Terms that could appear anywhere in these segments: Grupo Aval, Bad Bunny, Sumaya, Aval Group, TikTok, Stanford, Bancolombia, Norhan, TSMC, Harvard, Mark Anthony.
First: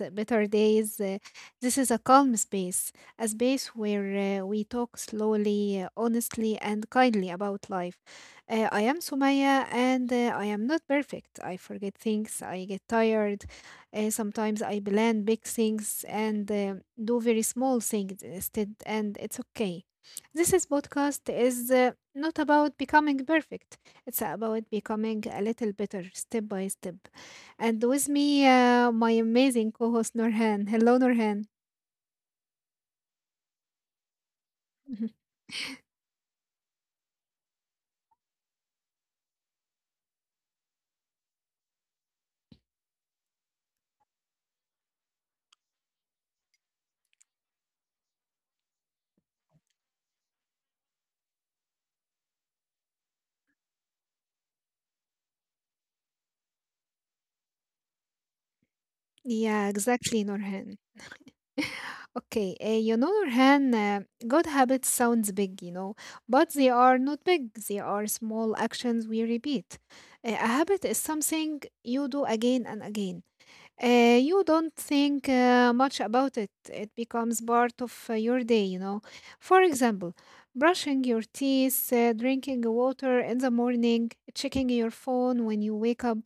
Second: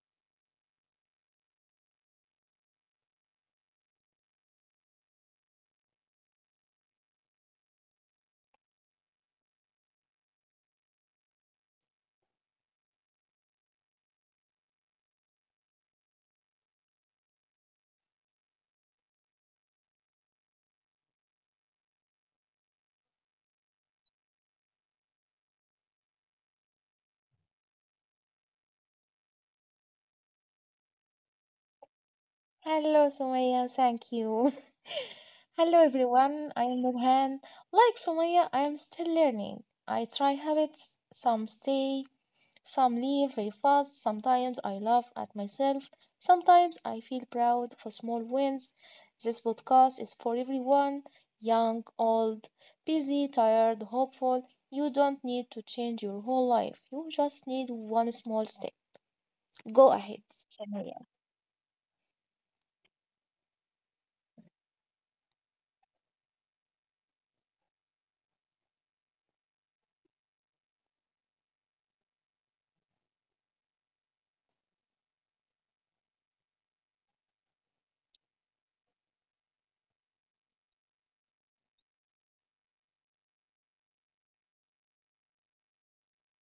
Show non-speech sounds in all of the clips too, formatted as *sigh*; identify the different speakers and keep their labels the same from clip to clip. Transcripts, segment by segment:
Speaker 1: Better Days. This is a calm space, a space where we talk slowly, honestly, and kindly about life. I am Sumaya, and I am not perfect. I forget things, I get tired. Sometimes I plan big things and do very small things instead, and it's okay. This is podcast is not about becoming perfect. It's about becoming a little better step by step. And with me, my amazing co host Norhan. Hello, Norhan.
Speaker 2: Hello, Sumaya. Thank you. *laughs*
Speaker 1: *laughs*
Speaker 2: Hello, everyone. I am Nurhan. Like Sumaya, I am still learning. I try habits. Some stay, some leave very fast. Sometimes I laugh at myself. Sometimes I feel proud for small wins. This podcast is for everyone, young, old, busy, tired, hopeful. You don't need to change your whole life. You just need one small step.
Speaker 1: Yeah,
Speaker 2: Go ahead,
Speaker 1: exactly, Norhan.
Speaker 2: Sumaya.
Speaker 1: *laughs* Okay, Nurhan, good habits sounds big, but they are not big. They are small actions we repeat. A habit is something you do again and again. You don't think much about it. It becomes part of your day. For example, brushing your teeth, drinking water in the morning, checking your phone when you wake up.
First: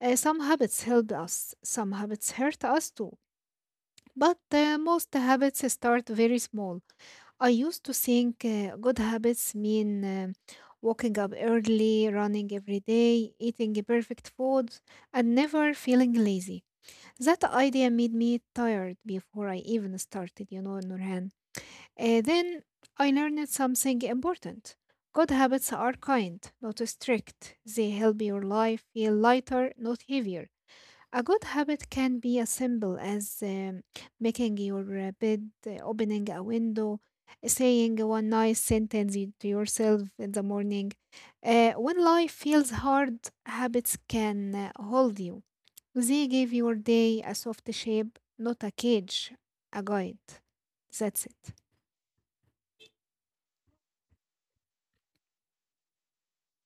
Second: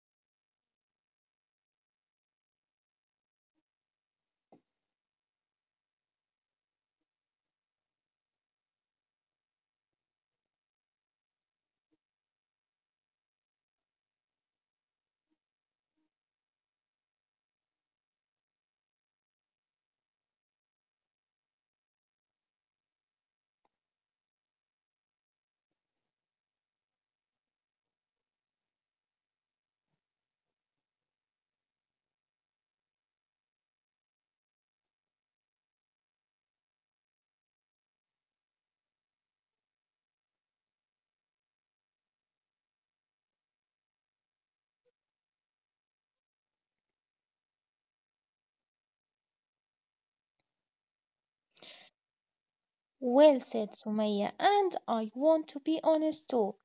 Speaker 1: Some habits help us, some habits hurt us too. But most habits start very small. I used to think good habits mean waking up early, running every day, eating perfect food, and never feeling lazy. That idea made me tired before I even started, Nurhan. Then I learned something important. Good habits are kind, not strict. They help your life feel lighter, not heavier. A good habit can be as simple as making your bed, opening a window, saying one nice sentence to yourself in the morning. When life feels hard, habits can hold you. They give your day a soft shape, not a cage, a guide. That's it.
Speaker 2: Well said, Sumaya, and I want to be honest too.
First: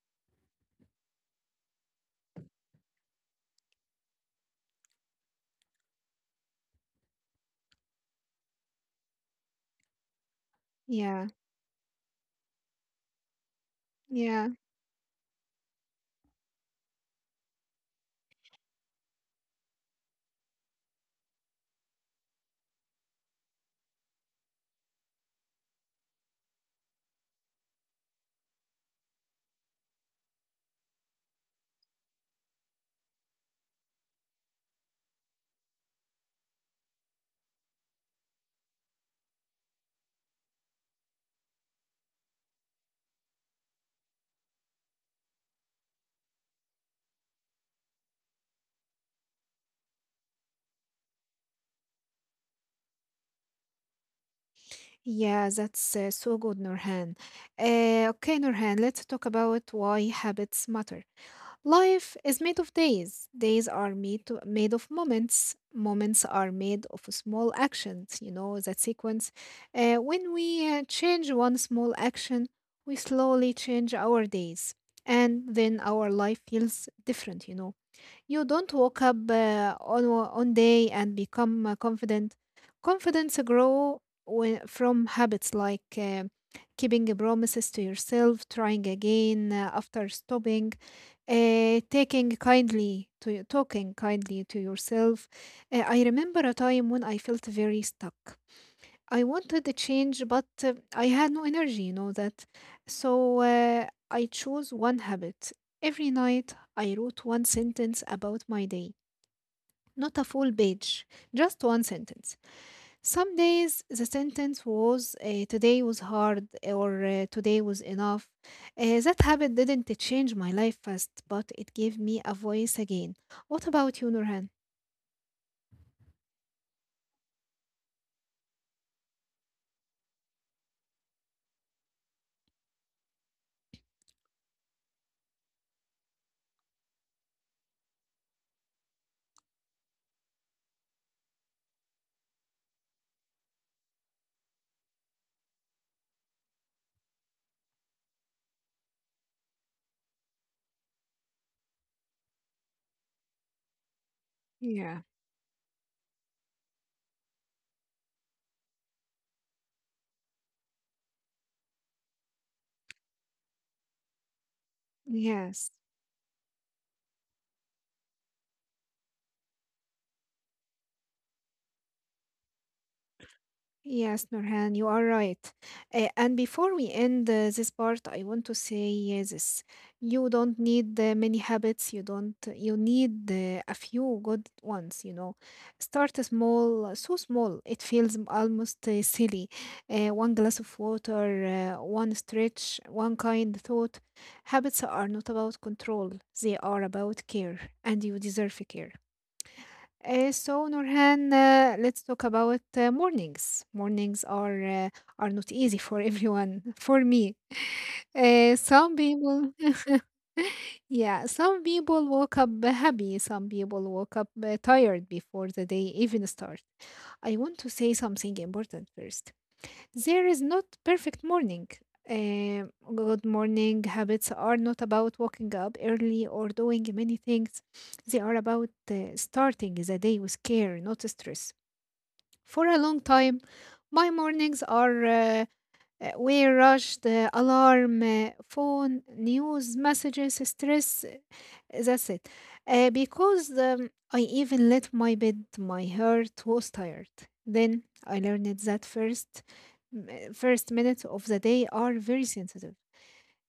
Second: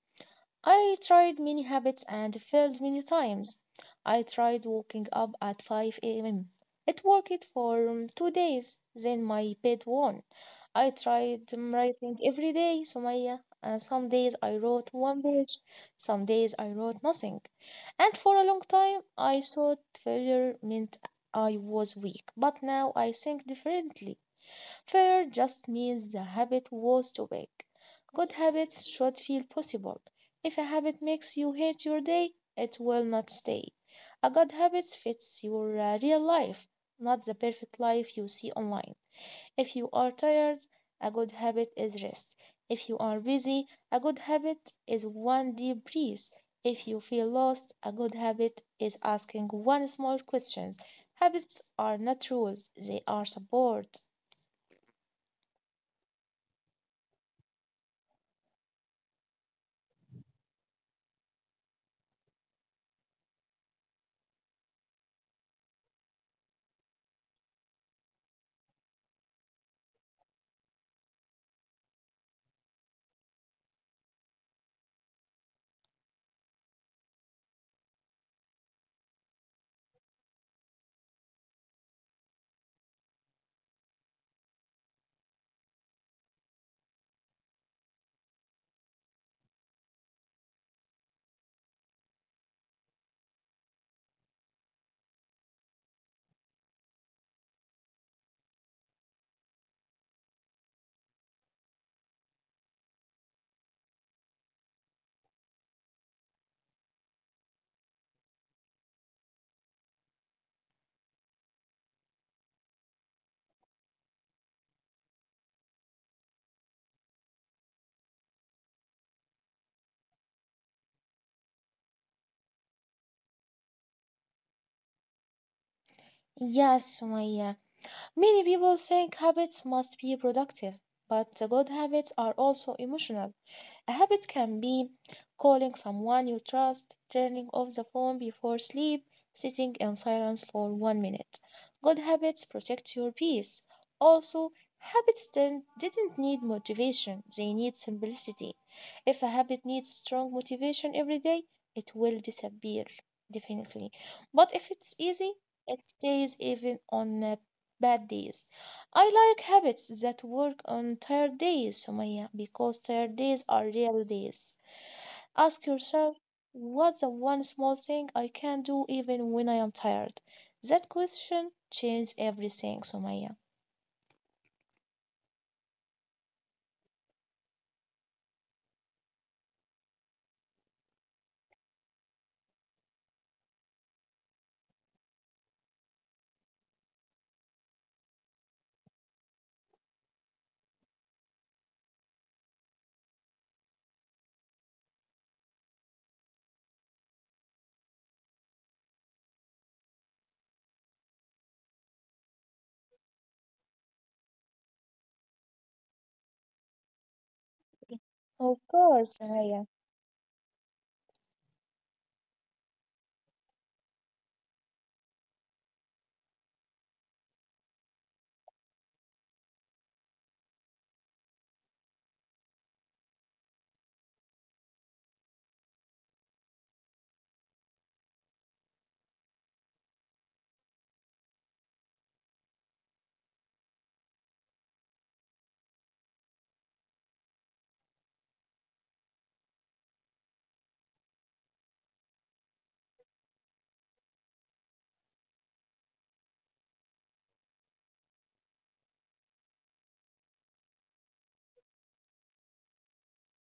Speaker 2: I tried many habits and failed many times. I tried waking up at 5 a.m. It worked for 2 days, then my bed won. I
Speaker 1: Yeah,
Speaker 2: tried writing every day, Sumaya, and some days
Speaker 1: yeah,
Speaker 2: I wrote one page, some days I wrote nothing. And for a long time, I thought failure meant I was weak, but now I think differently. Fair just means the habit was too big. Good habits should feel possible. If a habit makes you hate your day, it will not stay. A good habit fits your real life, not the perfect life you see online. If you are tired, a good habit is rest. If you are busy, a good habit is one deep breath. If you feel lost, a good habit is asking one small question. Habits are not rules, they are support.
Speaker 1: yeah, that's so good, Nurhan. Okay, Nurhan, let's talk about why habits matter. Life is made of days. Days are made of moments. Moments are made of small actions, that sequence. When we change one small action, we slowly change our days. And then our life feels different, you know. You don't wake up on day and become confident. Confidence grow from habits like keeping promises to yourself, trying again after stopping, taking kindly to talking kindly to yourself. I remember a time when I felt very stuck. I wanted the change, but I had no energy, you know that. So I chose one habit. Every night, I wrote one sentence about my day, not a full page, just one sentence. Some days, the sentence was, today was hard, or today was enough. That habit didn't change my life fast, but it gave me a voice again. What about you, Nurhan?
Speaker 2: Yes, Sumaya. Many people think habits must be productive, but the good habits are also emotional. A habit can be calling someone you trust, turning off the phone before sleep, sitting in silence for one minute. Good habits protect your peace. Also, habits didn't need motivation, they need simplicity. If a habit needs strong motivation every day, it will disappear, definitely. But if it's
Speaker 1: Yeah,
Speaker 2: easy, it stays even on bad days. I like habits that work on tired days, Sumaya, because tired days are real days. Ask
Speaker 1: yes.
Speaker 2: yourself, what's the one small thing I can do even when I am tired? That question changes everything, Sumaya.
Speaker 1: Yes, Nurhan, you are right. And before we end this part, I want to say this. You don't need many habits. You don't, You need a few good ones, you know. Start small, so small, it feels almost silly. One glass of water, one stretch, one kind thought. Habits are not about control, they are about care, and you deserve care. So Nurhan, let's talk about mornings. Mornings are not *laughs* easy for everyone. *laughs* For me, uh,
Speaker 2: Of
Speaker 1: some
Speaker 2: course,
Speaker 1: people,
Speaker 2: Sumaya.
Speaker 1: yeah, some people woke up happy. Some people woke up tired before the day even starts. I want to say something important first. There is not perfect morning. Good morning habits are not about waking up early or doing many things. They are about starting the day with care, not stress. For a long time, my mornings are We rush the alarm, phone, news, messages, stress. That's it. Because I even let my bed, my heart was tired. Then I learned that first minutes of the day are very sensitive.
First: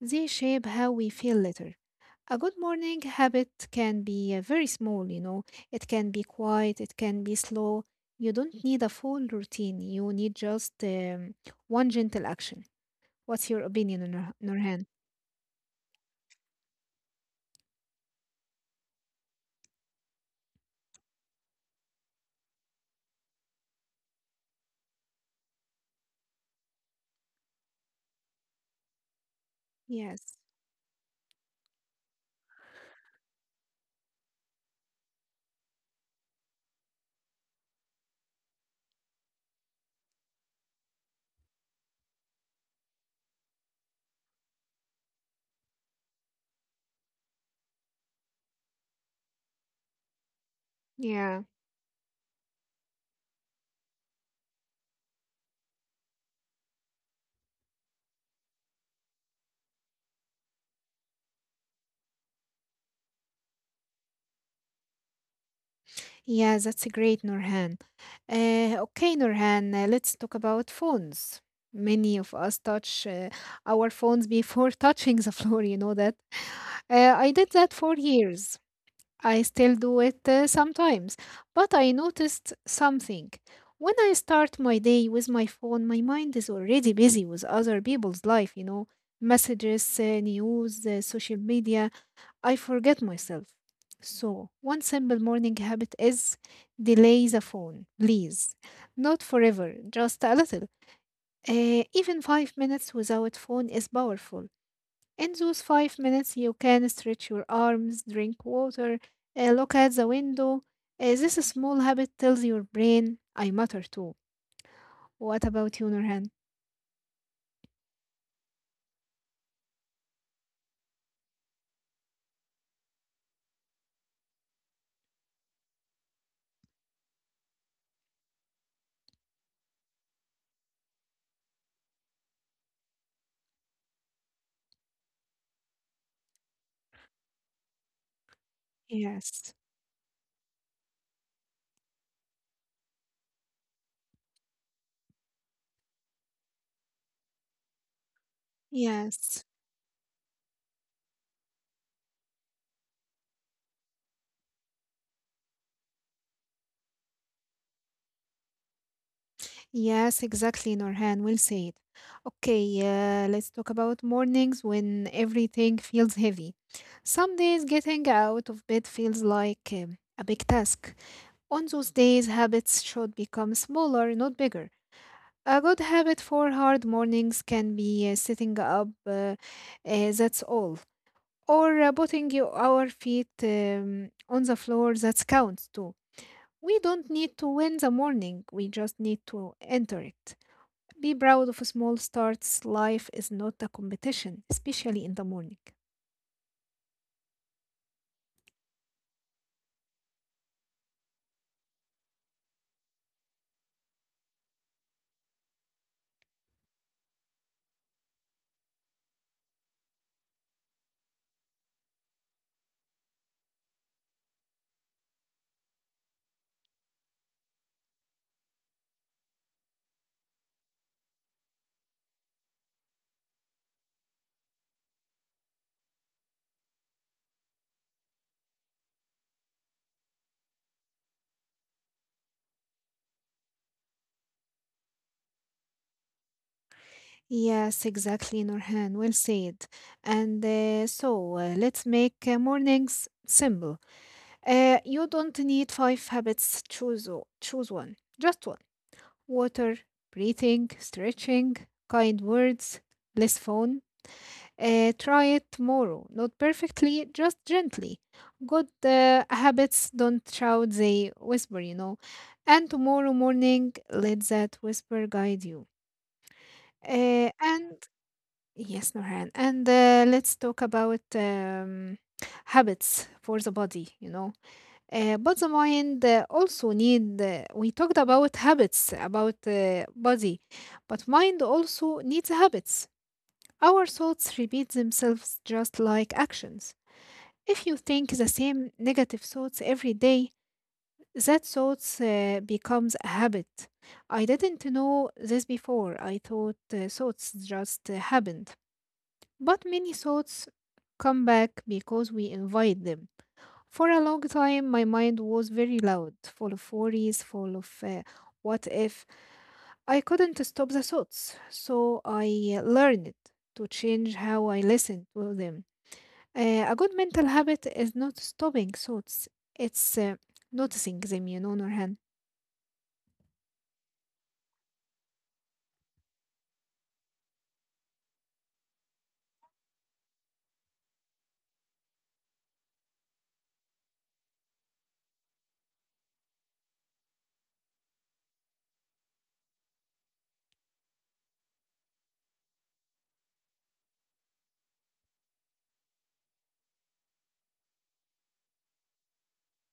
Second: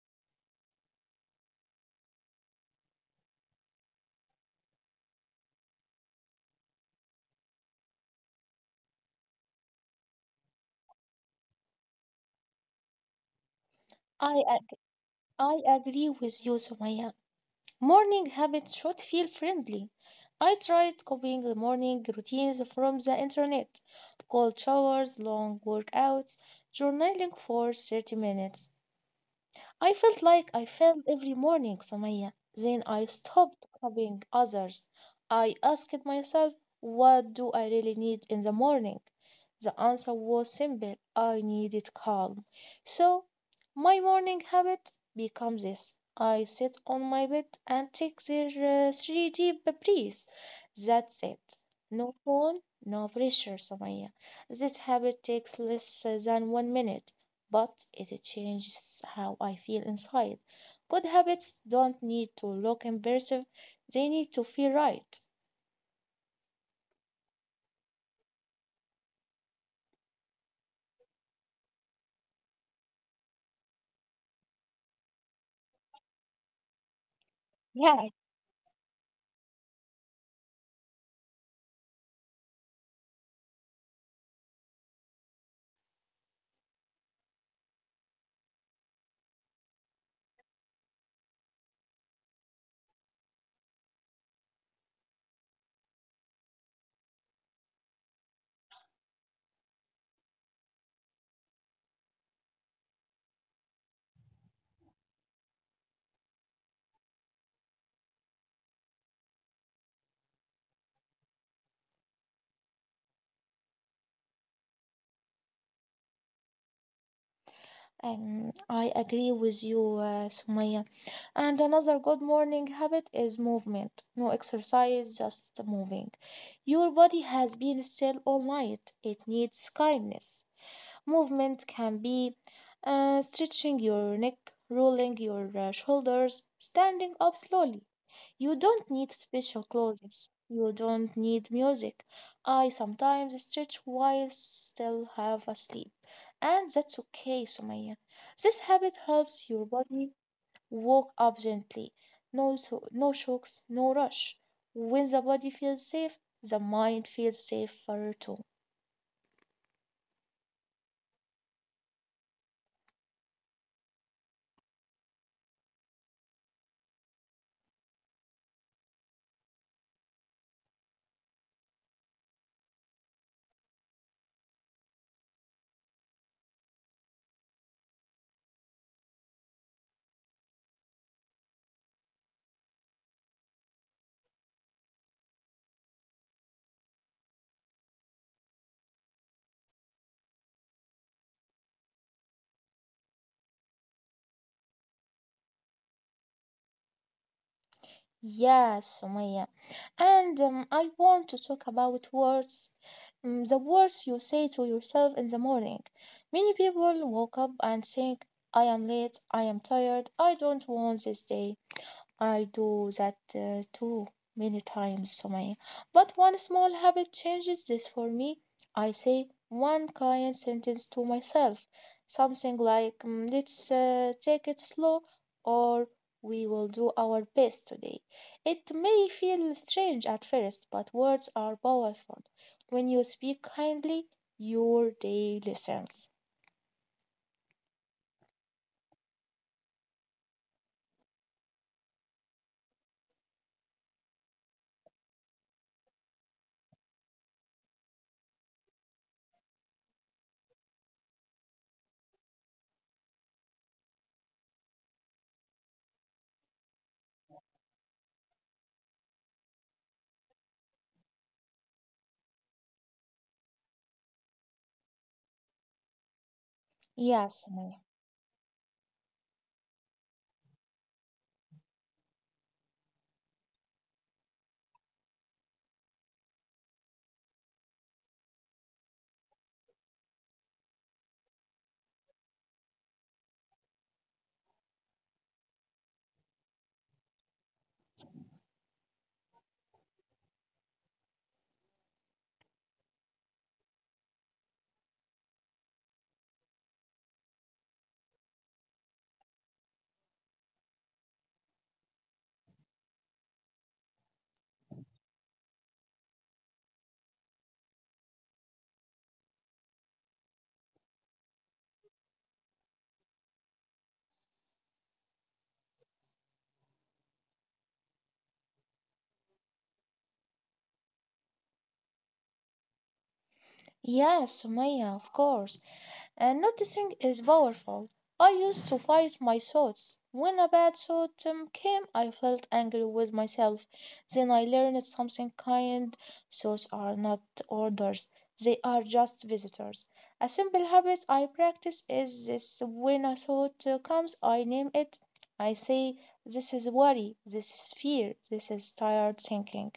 Speaker 1: They shape how we feel later. A good morning habit can be very small, you know. It can be quiet, it can be slow. You don't need a full routine. You need just one gentle action. What's your opinion,
Speaker 2: I, ag-
Speaker 1: Nurhan?
Speaker 2: I agree with you, Sumaya. Morning habits should feel friendly. I tried copying the morning routines from the internet: cold showers, long workouts, journaling for 30 minutes. I felt
Speaker 1: Yes.
Speaker 2: like I failed every morning, Sumaya. Then I stopped copying others. I asked myself, what do I really need in the morning? The answer was simple: I needed calm. So, my morning habit becomes this: I sit on my bed and take the three deep breaths. That's
Speaker 1: Yeah.
Speaker 2: it. No phone, no pressure, Somaya. This habit takes less than one minute, but it changes how I feel inside. Good habits don't need to look impressive, they need to feel right.
Speaker 1: Yeah, that's a great, Nurhan. Okay, Nurhan, let's talk about phones. Many of us touch our phones before *laughs* touching the floor, you know that. I did that for
Speaker 2: Yeah.
Speaker 1: years. I still do it sometimes, but I noticed something. When I start my day with my phone, my mind is already busy with other people's life, you know, messages, news, social media. I forget myself. So, one simple morning habit is delay the phone, please. Not forever, just a little. Even 5 minutes without phone is powerful. In those 5 minutes, you can stretch your arms, drink water, look at the window. This small habit tells your brain, I matter too. What about you, Nurhan?
Speaker 2: Um, I agree with you, Sumaya. And another good morning habit is movement. No exercise, just moving. Your body has been still all night. It needs kindness. Movement can be stretching your neck, rolling your shoulders, standing up slowly. You don't need
Speaker 1: Yes,
Speaker 2: special clothes. You don't need music. I sometimes stretch while still half asleep, and that's okay, Sumaya. This habit
Speaker 1: yes,
Speaker 2: helps your body walk up gently. No, so, no shocks, no rush. When the body feels safe, the mind feels safer too.
Speaker 1: yes, exactly, Nurhan. Well said. Okay, let's talk about mornings when everything feels heavy. Some days getting out of bed feels like a big task. On those days, habits should become smaller, not bigger. A good habit for hard mornings can be sitting up, that's all. Or our feet on the floor, that counts too. We don't need to win the morning, we just need to enter it. Be proud of small starts. Life is not a competition, especially in the morning.
Speaker 2: Yes, Sumaya. And I want to talk about words. The words you say to yourself in the morning. Many people woke up and think, I am late, I am tired, I don't want this day. I do that too many times, Sumaya. But one small habit changes this for me. I say one kind sentence to myself, something like, let's take it slow," or "we will do our best today." It may feel strange at first, but words are powerful. When you speak kindly, your day listens.
Speaker 1: Yes, exactly, Norhan. Well said. And let's make mornings simple. You don't need five habits. Choose choose one, just one. Water, breathing, stretching, kind words, less phone. Try it tomorrow. Not perfectly, just gently. Good habits don't shout; they whisper. You know. And tomorrow morning, let that whisper guide you.
Speaker 2: Yes,
Speaker 1: And
Speaker 2: Sumaya.
Speaker 1: Yes, Norhan. And let's talk about habits for the body. You know but the mind also need We talked about habits about body but mind also needs habits. Our thoughts repeat themselves just like actions. If you think the same negative thoughts every day, that thoughts becomes a habit. I didn't know this before. I thought thoughts just happened, but many thoughts come back because we invite them. For a long time, my mind was very loud, full of worries, full of what if. I couldn't stop the thoughts, so I learned to change how I listen to them. A good mental habit is not stopping thoughts, it's noticing them, you know, Nurhan.
Speaker 2: Yes, Sumaya, of course. And noticing is powerful. I used to fight my thoughts. When a bad thought came, I felt angry with myself. Then I learned something kind. Thoughts are not orders, they are just visitors. A simple habit I practice is this: when a thought comes, I name it. I say, this is worry, this is fear, this is tired thinking.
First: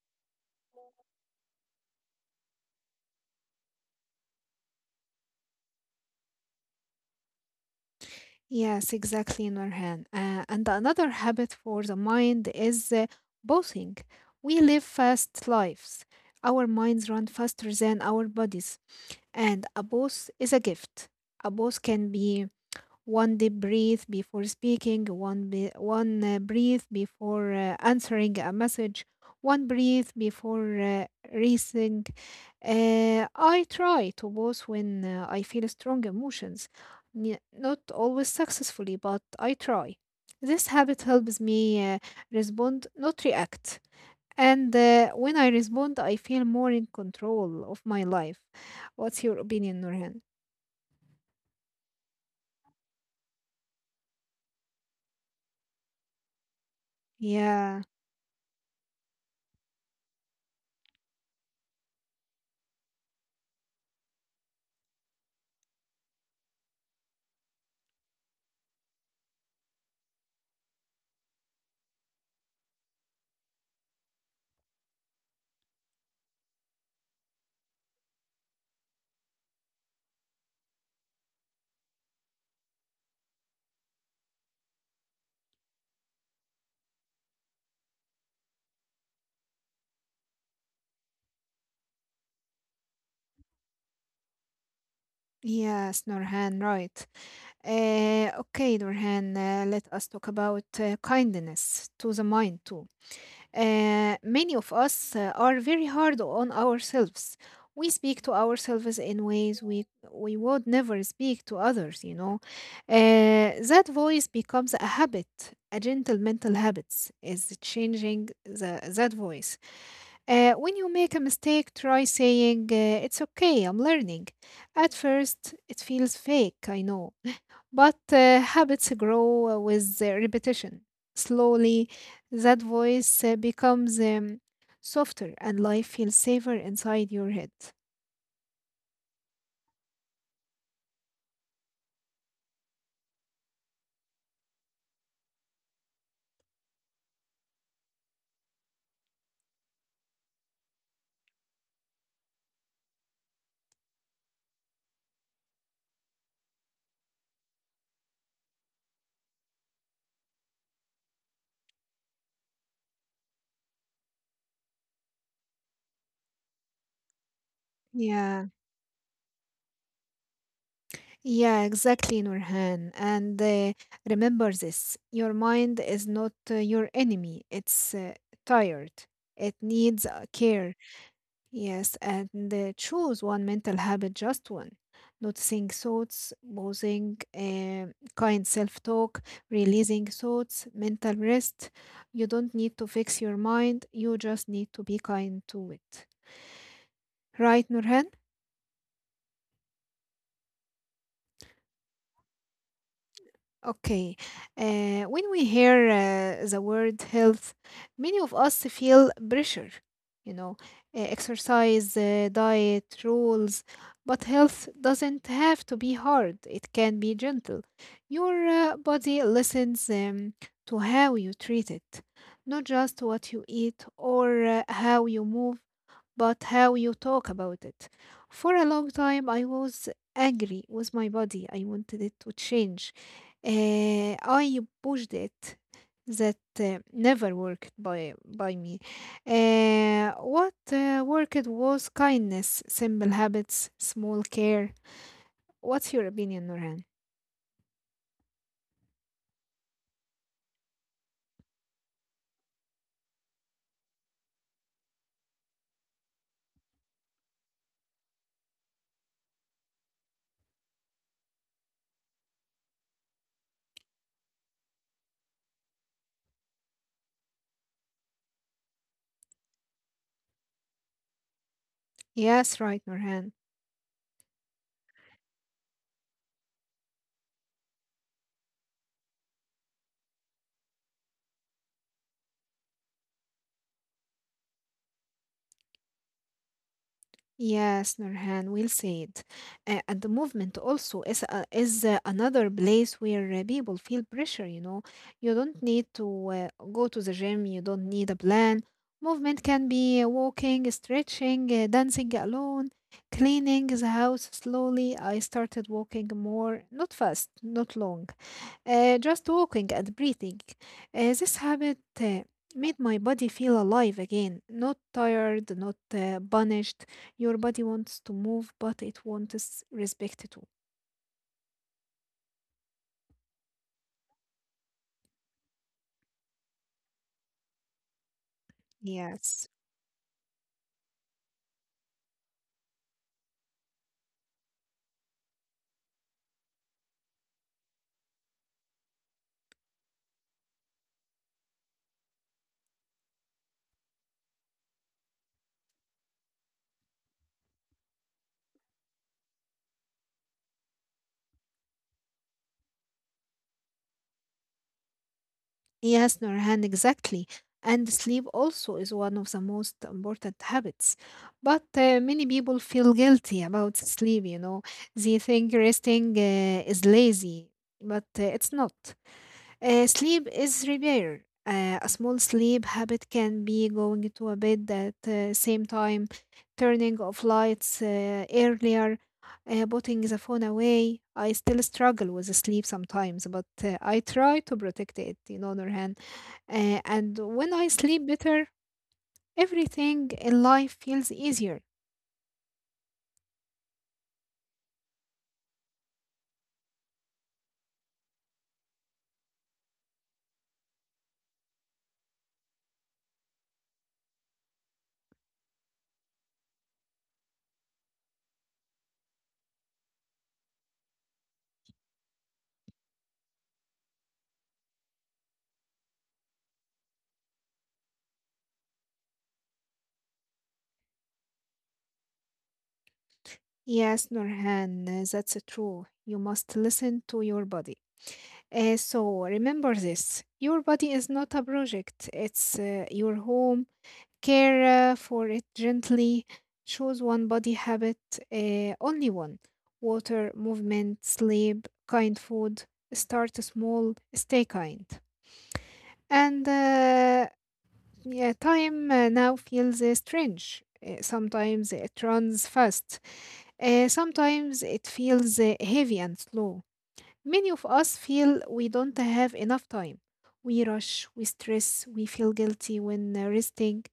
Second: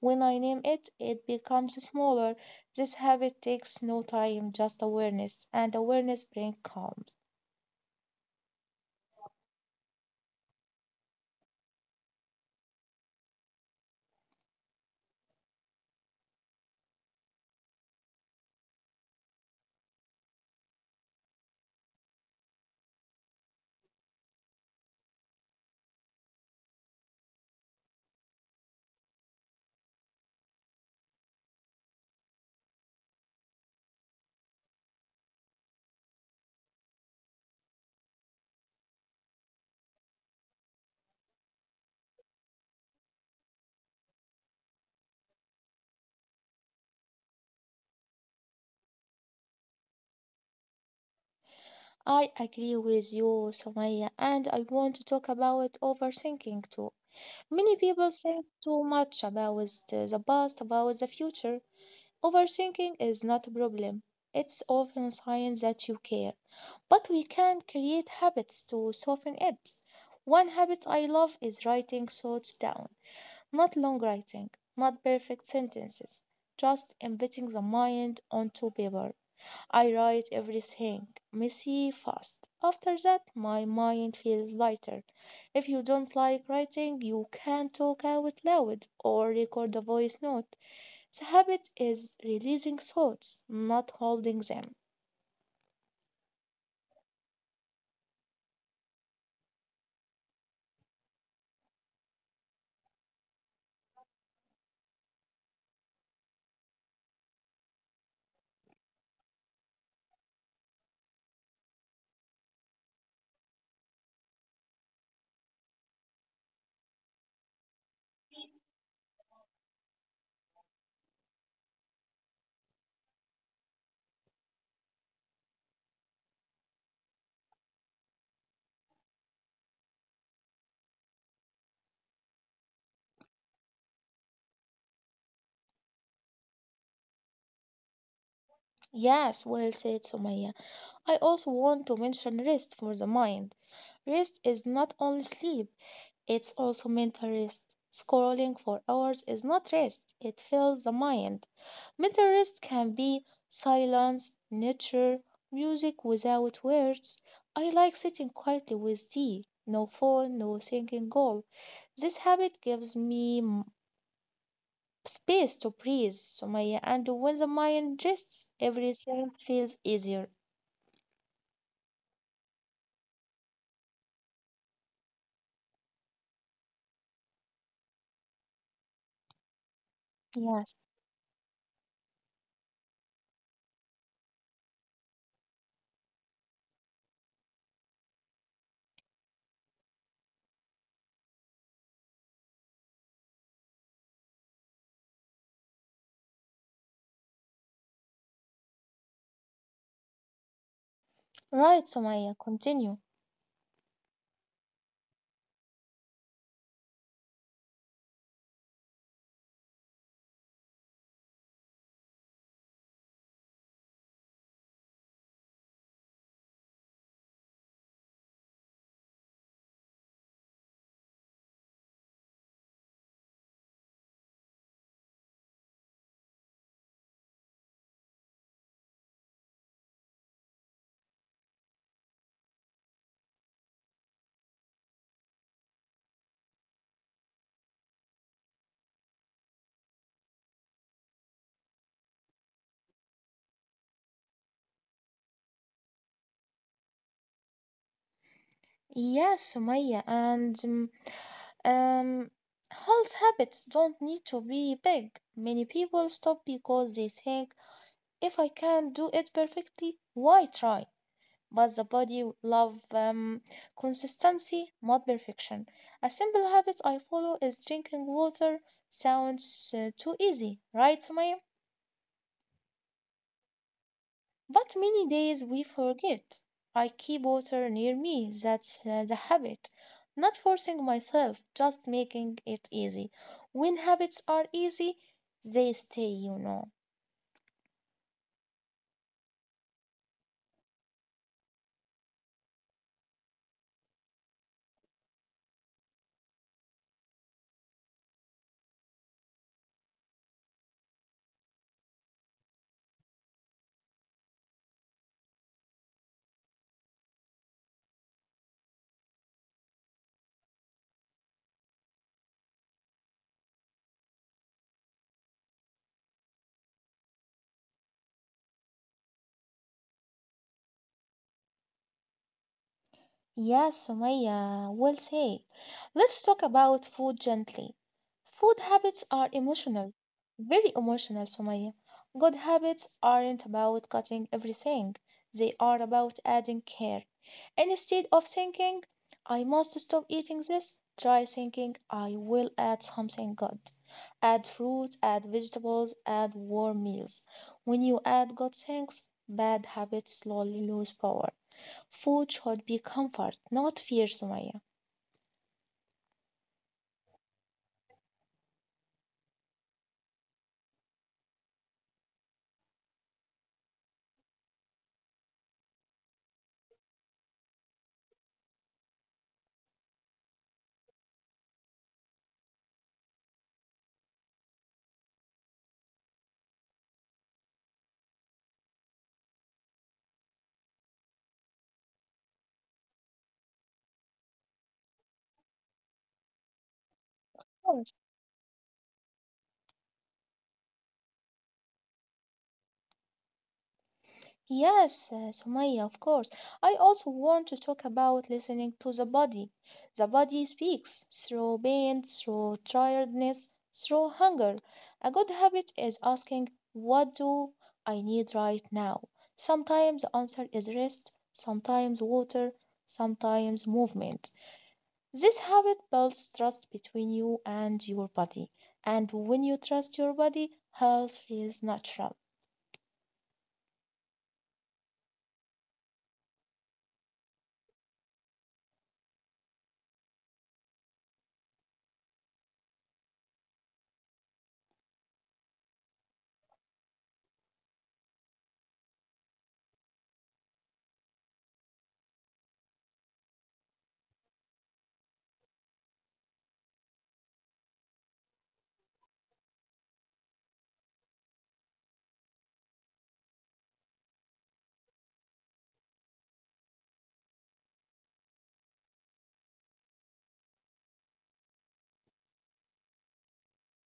Speaker 2: When I name it, it becomes smaller. This habit takes no time, just awareness, and awareness brings calm.
Speaker 1: Yes, exactly, Nurhan. And another habit for the mind is bossing. We live fast lives. Our minds run faster than our bodies. And a boss is a gift. A boss can be one deep breath before speaking, one breath before answering a message, one breath before racing. I try to pause when I feel strong emotions, not always successfully, but I try. This habit helps me respond, not react. And when I respond, I feel more in control of my life. What's your opinion, Nurhan?
Speaker 2: I agree with you, Sumaya, and I want to talk about overthinking too. Many
Speaker 1: Yeah.
Speaker 2: people think too much about the past, about the future. Overthinking is not a problem. It's often a sign that you care. But we can create habits to soften it. One habit I love is writing thoughts down. Not long writing, not perfect sentences, just embedding the mind onto paper. I write everything, messy, fast. After that, my mind feels lighter. If you don't like writing, you can talk out loud or record a voice note. The habit is releasing thoughts, not holding them.
Speaker 1: Yes, Norhan, right. Okay, Norhan, let us talk about kindness to the mind too. Many of us are very hard on ourselves. We speak to ourselves in ways we would never speak to others, you know. That voice becomes a habit. A gentle mental habits is changing that voice. When you make a mistake, try saying, it's okay, I'm learning. At first, it feels fake, I know. But habits grow with repetition. Slowly, that voice becomes softer and life feels safer inside your head.
Speaker 2: Yes, well said, Sumaya. I also want to mention rest for the mind. Rest is not only sleep, it's also mental rest. Scrolling for hours is not rest, it fills the mind. Mental rest can be silence, nature, music without words. I like sitting quietly with tea, no phone, no thinking goal. This habit gives me space to breathe, Sumaya, and when the mind
Speaker 1: Yeah,
Speaker 2: rests, everything feels easier.
Speaker 1: yeah, exactly, Nurhan. And remember this: your mind is not your enemy, it's tired, it needs care.
Speaker 2: Yes.
Speaker 1: Yes, and choose one mental habit, just one. Noticing thoughts, pausing, kind self talk, releasing thoughts, mental rest. You don't need to fix your mind, you just need to be kind to it. Right, Nurhan?
Speaker 2: Right, Sumaya, continue.
Speaker 1: Okay, when we hear the word health, many of us feel pressure, you know, exercise, diet, rules. But health doesn't have to be hard, it can be gentle. Your body listens to how you treat it, not just what you eat or how you move but how you talk about it. For a long time, I was angry with my body. I wanted it to change. I pushed it. That never worked by me. What worked was kindness, simple habits, small care. What's your opinion, Nurhan?
Speaker 2: Yes, Sumaya, and um, health habits don't need to be big. Many people stop because they think, if I can do it perfectly, why try? But the body love consistency, not perfection. A simple habit I follow is drinking water. Sounds too easy, right, Sumaya?
Speaker 1: Yes, right, Nurhan.
Speaker 2: But many days we forget. I keep water near me. That's the habit. Not forcing myself, just making it easy. When habits are easy, they stay, you know.
Speaker 1: Yes, Nurhan, we'll say it. And the movement also is another place where people feel pressure, you know. You don't need to go to the gym, you don't need a plan. Movement can be walking, stretching, dancing alone, cleaning the house slowly. I started walking more, not fast, not long. Just walking and breathing. This habit made my body feel alive again, not tired, not punished. Your body wants to move, but it wants respect too.
Speaker 2: Yes, Sumaya, well said. Let's talk about food gently. Food habits are
Speaker 1: Yes.
Speaker 2: emotional, very emotional, Sumaya. Good habits aren't about cutting everything, they are about adding care. And instead of thinking, I must stop eating this, try thinking, I will add something good. Add fruits, add vegetables, add warm meals. When you add good things, bad habits slowly lose power. Food should be comfort, not fear, Sumaya.
Speaker 1: Yes, Nurhan, exactly. And sleep also is one of the most important habits. But many people feel guilty about sleep, you know. They think resting is lazy, but it's not. Sleep is repair. A small sleep habit can be going to a bed at the same time, turning off lights earlier, putting the phone away. I still struggle with the sleep sometimes, but I try to protect it, in other hand. And when I
Speaker 2: Course.
Speaker 1: sleep better, everything in life feels easier.
Speaker 2: Yes, Sumaya, of course. I also want to talk about listening to the body. The body speaks through pain, through tiredness, through hunger. A good habit is asking, what do I need right now? Sometimes the answer is rest, sometimes water, sometimes movement. This habit builds trust between you and your body. And when you trust your body, health feels natural.
Speaker 1: Yes, Nurhan, that's true. You must listen to your body. So remember this, your body is not a project, it's your home. Care for it gently. Choose one body habit, only one: water, movement, sleep, kind food. Start small, stay kind. And yeah, time now feels strange. Sometimes it runs fast, sometimes it feels heavy and slow. Many of us feel we don't have enough time. We rush, we stress, we feel guilty when resting.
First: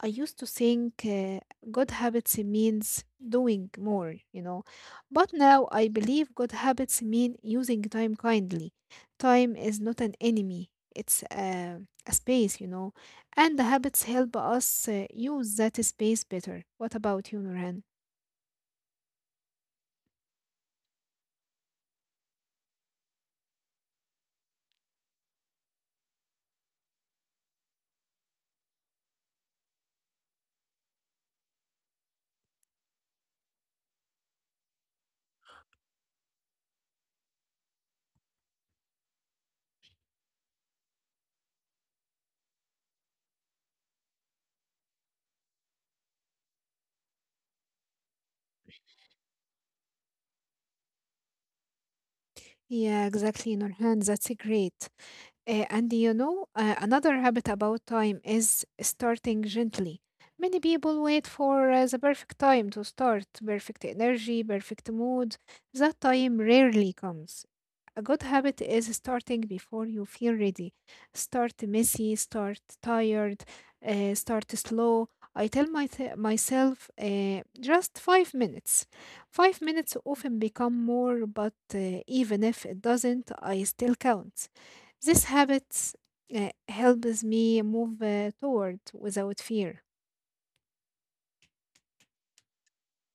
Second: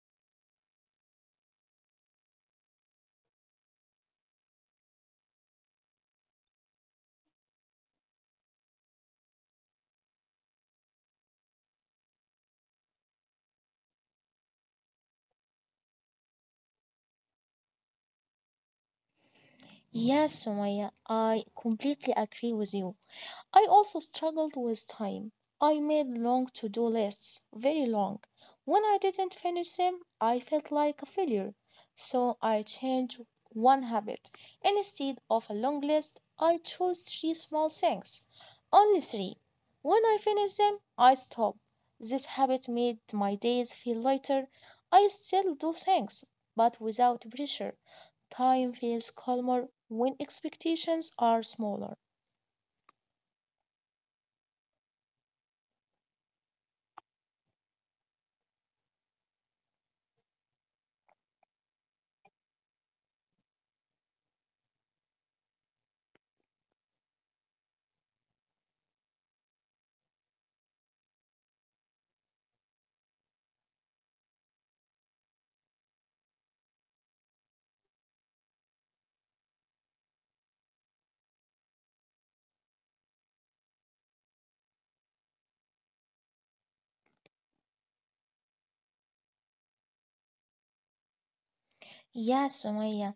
Speaker 1: I used to think good habits means doing more, you know. But now I believe good habits mean using time kindly. Time is not an enemy, it's a space, you know. And the habits help us use that space better. What about you, Nurhan?
Speaker 2: Yes, Sumaya, I completely agree with you. I also struggled with time. I made long to do lists, very long. When I didn't finish them, I felt like a failure. So I changed one habit. Instead of a long list, I chose three small things, only three. When I finished them, I stopped. This habit made my days feel lighter. I still do things, but without pressure. Time feels calmer when expectations are smaller.
Speaker 1: Yeah, exactly, Nurhan. That's a great. And you know, another habit about time is starting gently. Many people wait for the perfect time to start, perfect energy, perfect mood. That time rarely comes. A good habit is starting before you feel ready. Start messy, start tired, start slow. I tell myself just 5 minutes. 5 minutes often become more, but even if it doesn't, I still count. This habit helps me move toward without fear.
Speaker 2: Yes, Sumaya.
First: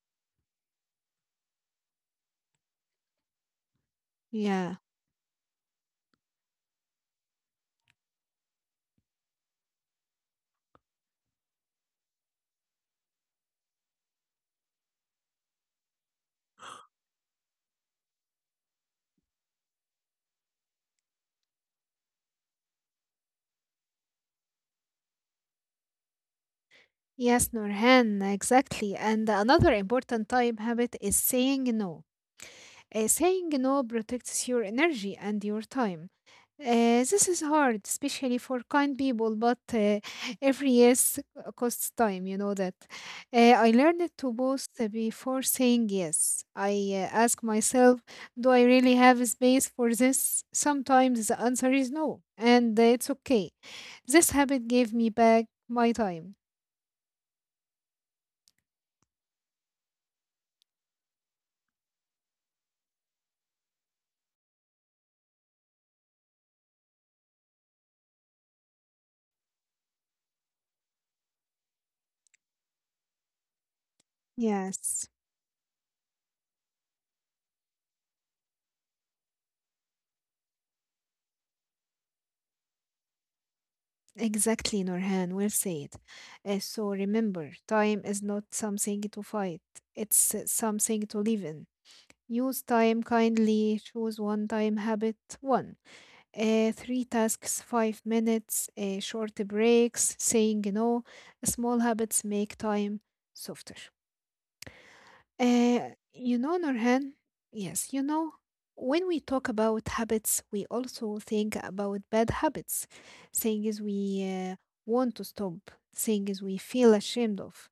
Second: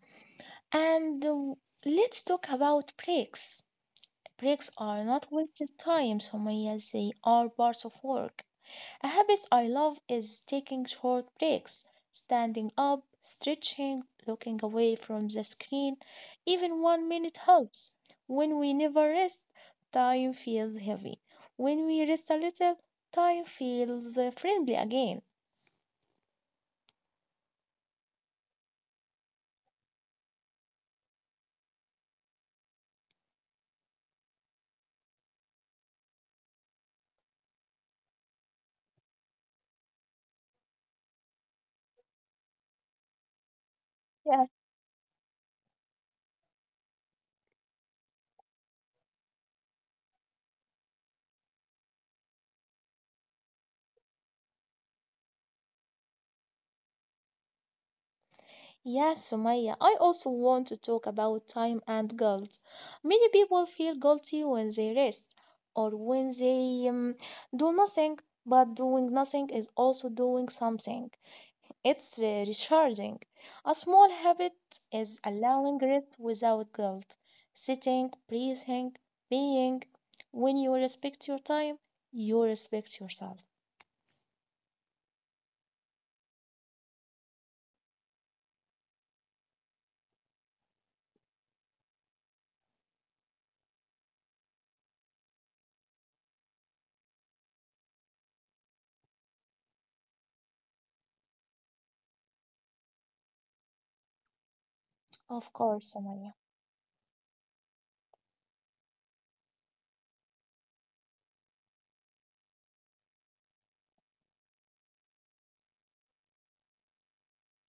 Speaker 2: And let's talk about breaks. Breaks
Speaker 1: Yeah.
Speaker 2: are not wasted time, Sumaya. They are parts of work. A habit I love is taking short breaks, standing up, stretching, looking away from the screen. Even one minute helps. When we never rest, time feels heavy. When we rest a little, time feels friendly again.
Speaker 1: Yes, Nurhan, exactly. And another important time habit is saying no. Saying no protects your energy and your time. This is hard, especially for kind people, but every yes costs time, you know that. I learned to pause before saying yes. I ask myself, do I really have space for this? Sometimes the answer is no, and it's okay. This habit gave me back my time.
Speaker 2: Yes, Sumaya, I also want to talk about time and guilt. Many people feel guilty when they rest or when they do nothing, but doing nothing is also doing something. It's recharging. A small habit
Speaker 1: Yes.
Speaker 2: is allowing rest without guilt, sitting, breathing, being. When you respect your time, you respect yourself.
Speaker 1: Exactly, Norhan, well said. So remember, time is not something to fight, it's something to live in. Use time kindly, choose one time habit, one. Three tasks, 5 minutes, short breaks, saying no. Small habits make time softer.
Speaker 2: Of course, Sumaya.
Speaker 1: You know, Nurhan, yes, you know, when we talk about habits, we also think about bad habits, things we want to stop, things we feel ashamed of.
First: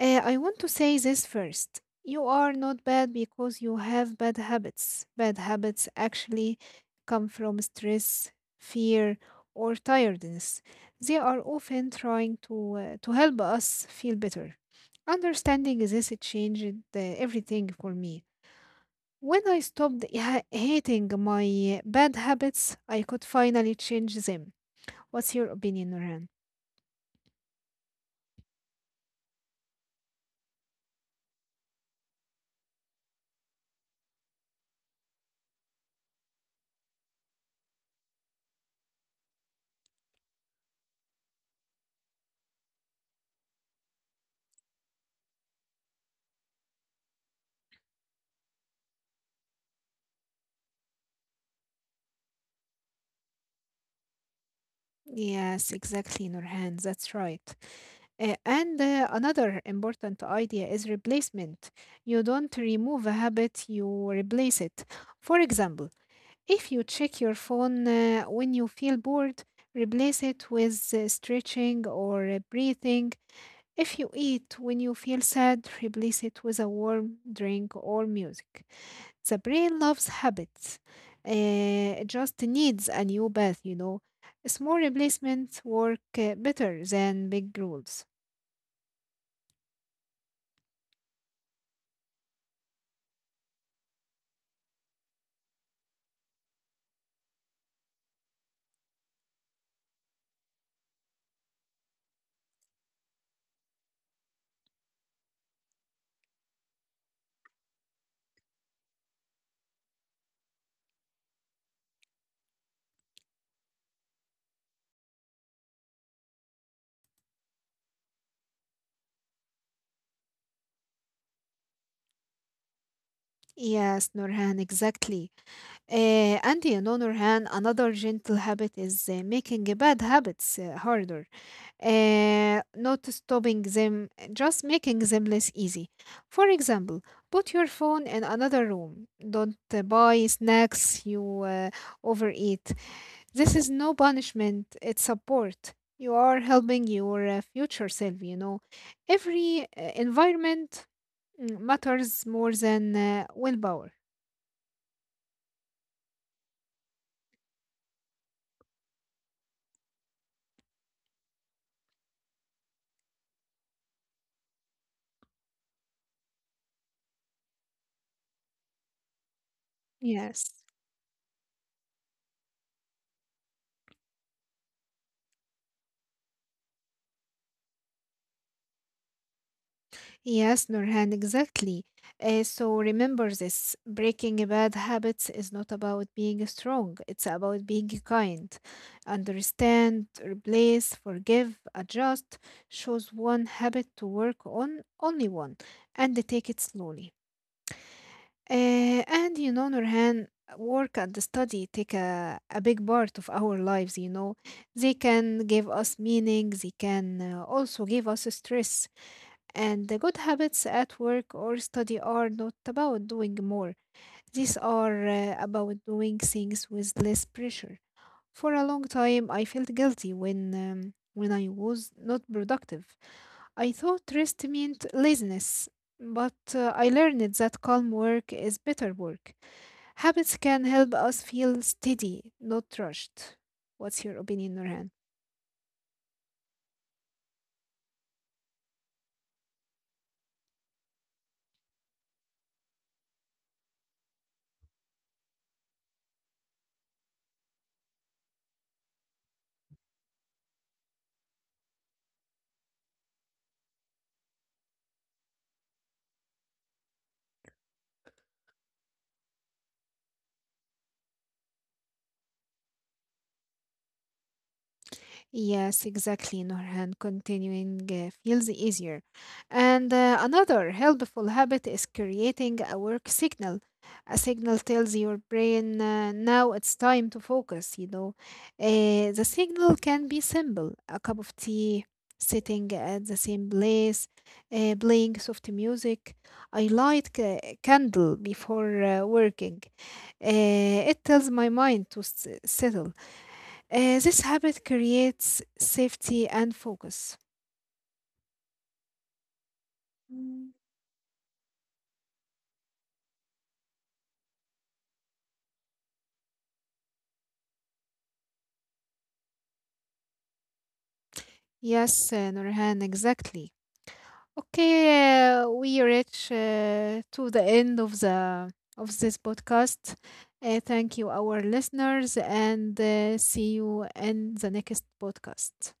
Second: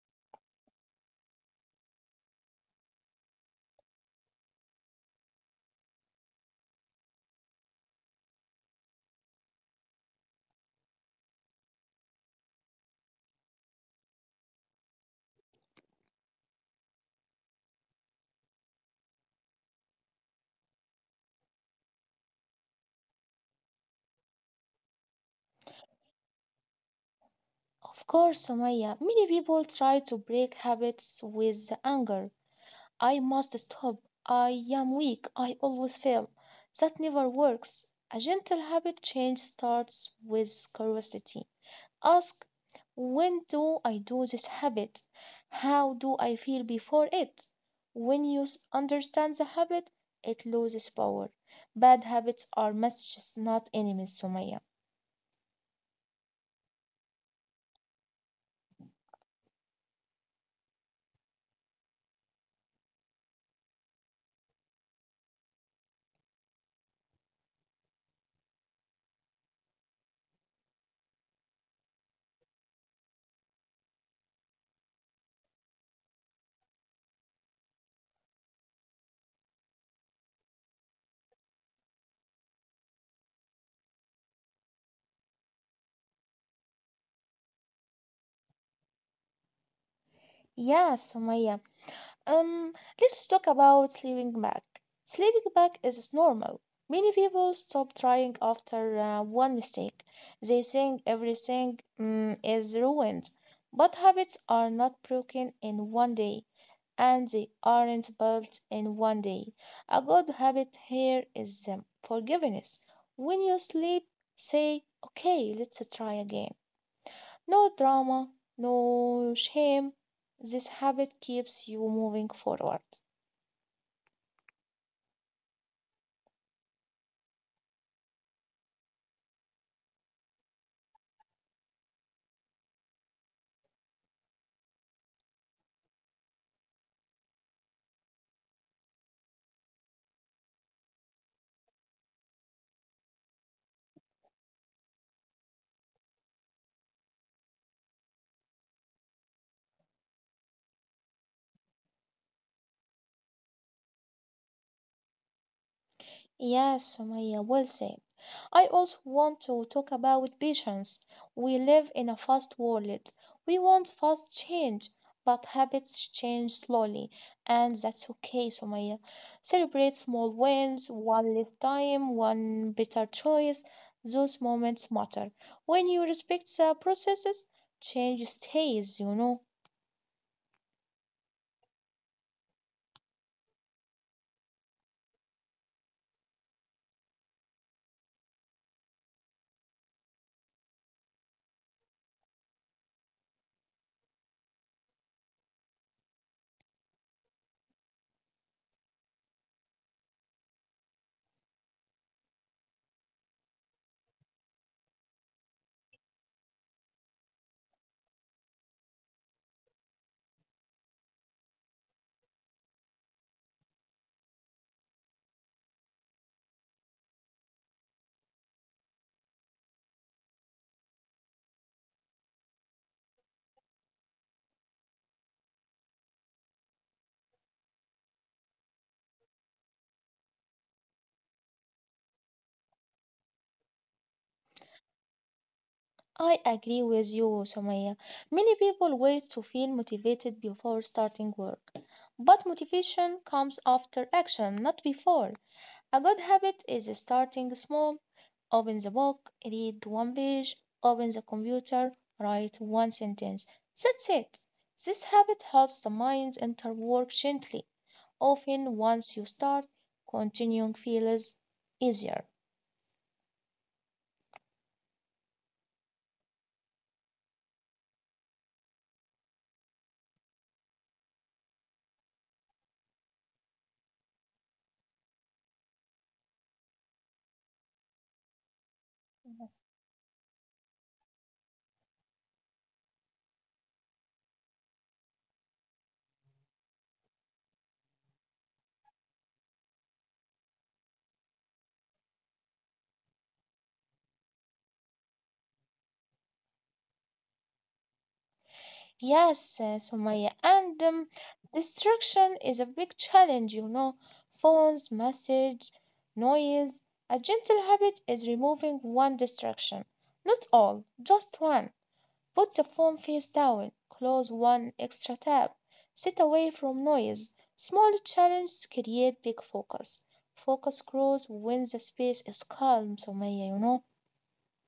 Speaker 1: I want to say this first. You are not bad because you have bad habits. Bad habits actually come from stress, fear, or tiredness. They are often trying to help us feel better. Understanding this changed everything for me. When I stopped hating my bad habits, I could finally change them. What's your opinion, Ran?
Speaker 2: Of course, Sumaya. Many people try to break habits with anger. I must stop. I am weak. I always fail. That never works. A gentle habit change starts with curiosity. Ask, when do I do this habit? How do I feel before it? When you understand the habit, it loses power. Bad habits are messages, not enemies, Sumaya.
Speaker 1: Yes, exactly, Nurhan. That's right. And another important idea is replacement. You don't remove a habit, you replace it. For example, if you check your phone when you feel bored, replace it with stretching or breathing. If you eat when you feel sad, replace it with a warm drink or music. The brain loves habits. It just needs a new bath, you know. Small replacements work better than big rules.
Speaker 2: Yeah, Sumaya. Um, let's talk about sleeping back. Sleeping back is normal. Many people stop trying after one mistake. They think everything is ruined. But habits are not broken in one day, and they aren't built in one day. A good habit here is forgiveness. When you sleep, say, okay, let's try again. No drama, no shame. This habit keeps you moving forward.
Speaker 1: Yes, Nurhan, exactly. And you know, Nurhan, another gentle habit is making bad habits harder, not stopping them, just making them less easy. For example, put your phone in another room. Don't buy snacks you overeat. This is no punishment, it's support. You are helping your future self, you know. Every environment matters more than willpower.
Speaker 2: Yes, Sumaya, well said. I also want to talk about patience. We live in a fast world. We want fast change, but habits change slowly, and that's okay, Sumaya. Celebrate small
Speaker 1: Yes.
Speaker 2: wins, one less time, one better choice. Those moments matter. When you respect the processes, change stays, you know.
Speaker 1: Yes, Nurhan, exactly. So remember this, breaking bad habits is not about being strong, it's about being kind. Understand, replace, forgive, adjust. Choose one habit to work on, only one, and take it slowly. And you know, Nurhan, work and study take a big part of our lives, you know. They can give us meaning, they can also give us stress. And the good habits at work or study are not about doing more, these are about doing things with less pressure. For a long time, I felt guilty when when I was not productive. I thought rest meant laziness, but I learned that calm work is better work. Habits can help us feel steady, not rushed. What's your opinion, Nurhan?
Speaker 2: I agree with you, Somaya. Many people wait to feel motivated before starting work. But motivation comes after action, not before. A good habit is starting small. Open the book, read one page, open the computer, write one sentence. That's it. This habit helps the mind enter work gently. Often, once you start, continuing feels easier.
Speaker 1: Yes, exactly, Norhan. Continuing feels easier. And another helpful habit is creating a work signal. A signal tells your brain now it's time to focus, you know. The signal can be simple: a cup of tea, sitting at the same place, playing soft music. I light a candle before working. It tells my mind to settle. This habit creates safety and focus. Mm.
Speaker 2: Yes, Sumaya, and distraction is a big challenge, you know. Phones, message, noise. A gentle habit is removing one distraction. Not all,
Speaker 1: Yes,
Speaker 2: just one.
Speaker 1: Nurhan, exactly.
Speaker 2: Put the phone face down,
Speaker 1: Okay,
Speaker 2: close
Speaker 1: we
Speaker 2: one extra
Speaker 1: reach
Speaker 2: tab,
Speaker 1: to
Speaker 2: sit
Speaker 1: the
Speaker 2: away
Speaker 1: end
Speaker 2: from
Speaker 1: of
Speaker 2: noise.
Speaker 1: the of
Speaker 2: Small
Speaker 1: this
Speaker 2: challenges
Speaker 1: podcast.
Speaker 2: create big
Speaker 1: Thank you,
Speaker 2: focus.
Speaker 1: our
Speaker 2: Focus
Speaker 1: listeners,
Speaker 2: grows when
Speaker 1: and
Speaker 2: the space
Speaker 1: see
Speaker 2: is
Speaker 1: you
Speaker 2: calm,
Speaker 1: in the
Speaker 2: Sumaya, you
Speaker 1: next
Speaker 2: know.
Speaker 1: podcast.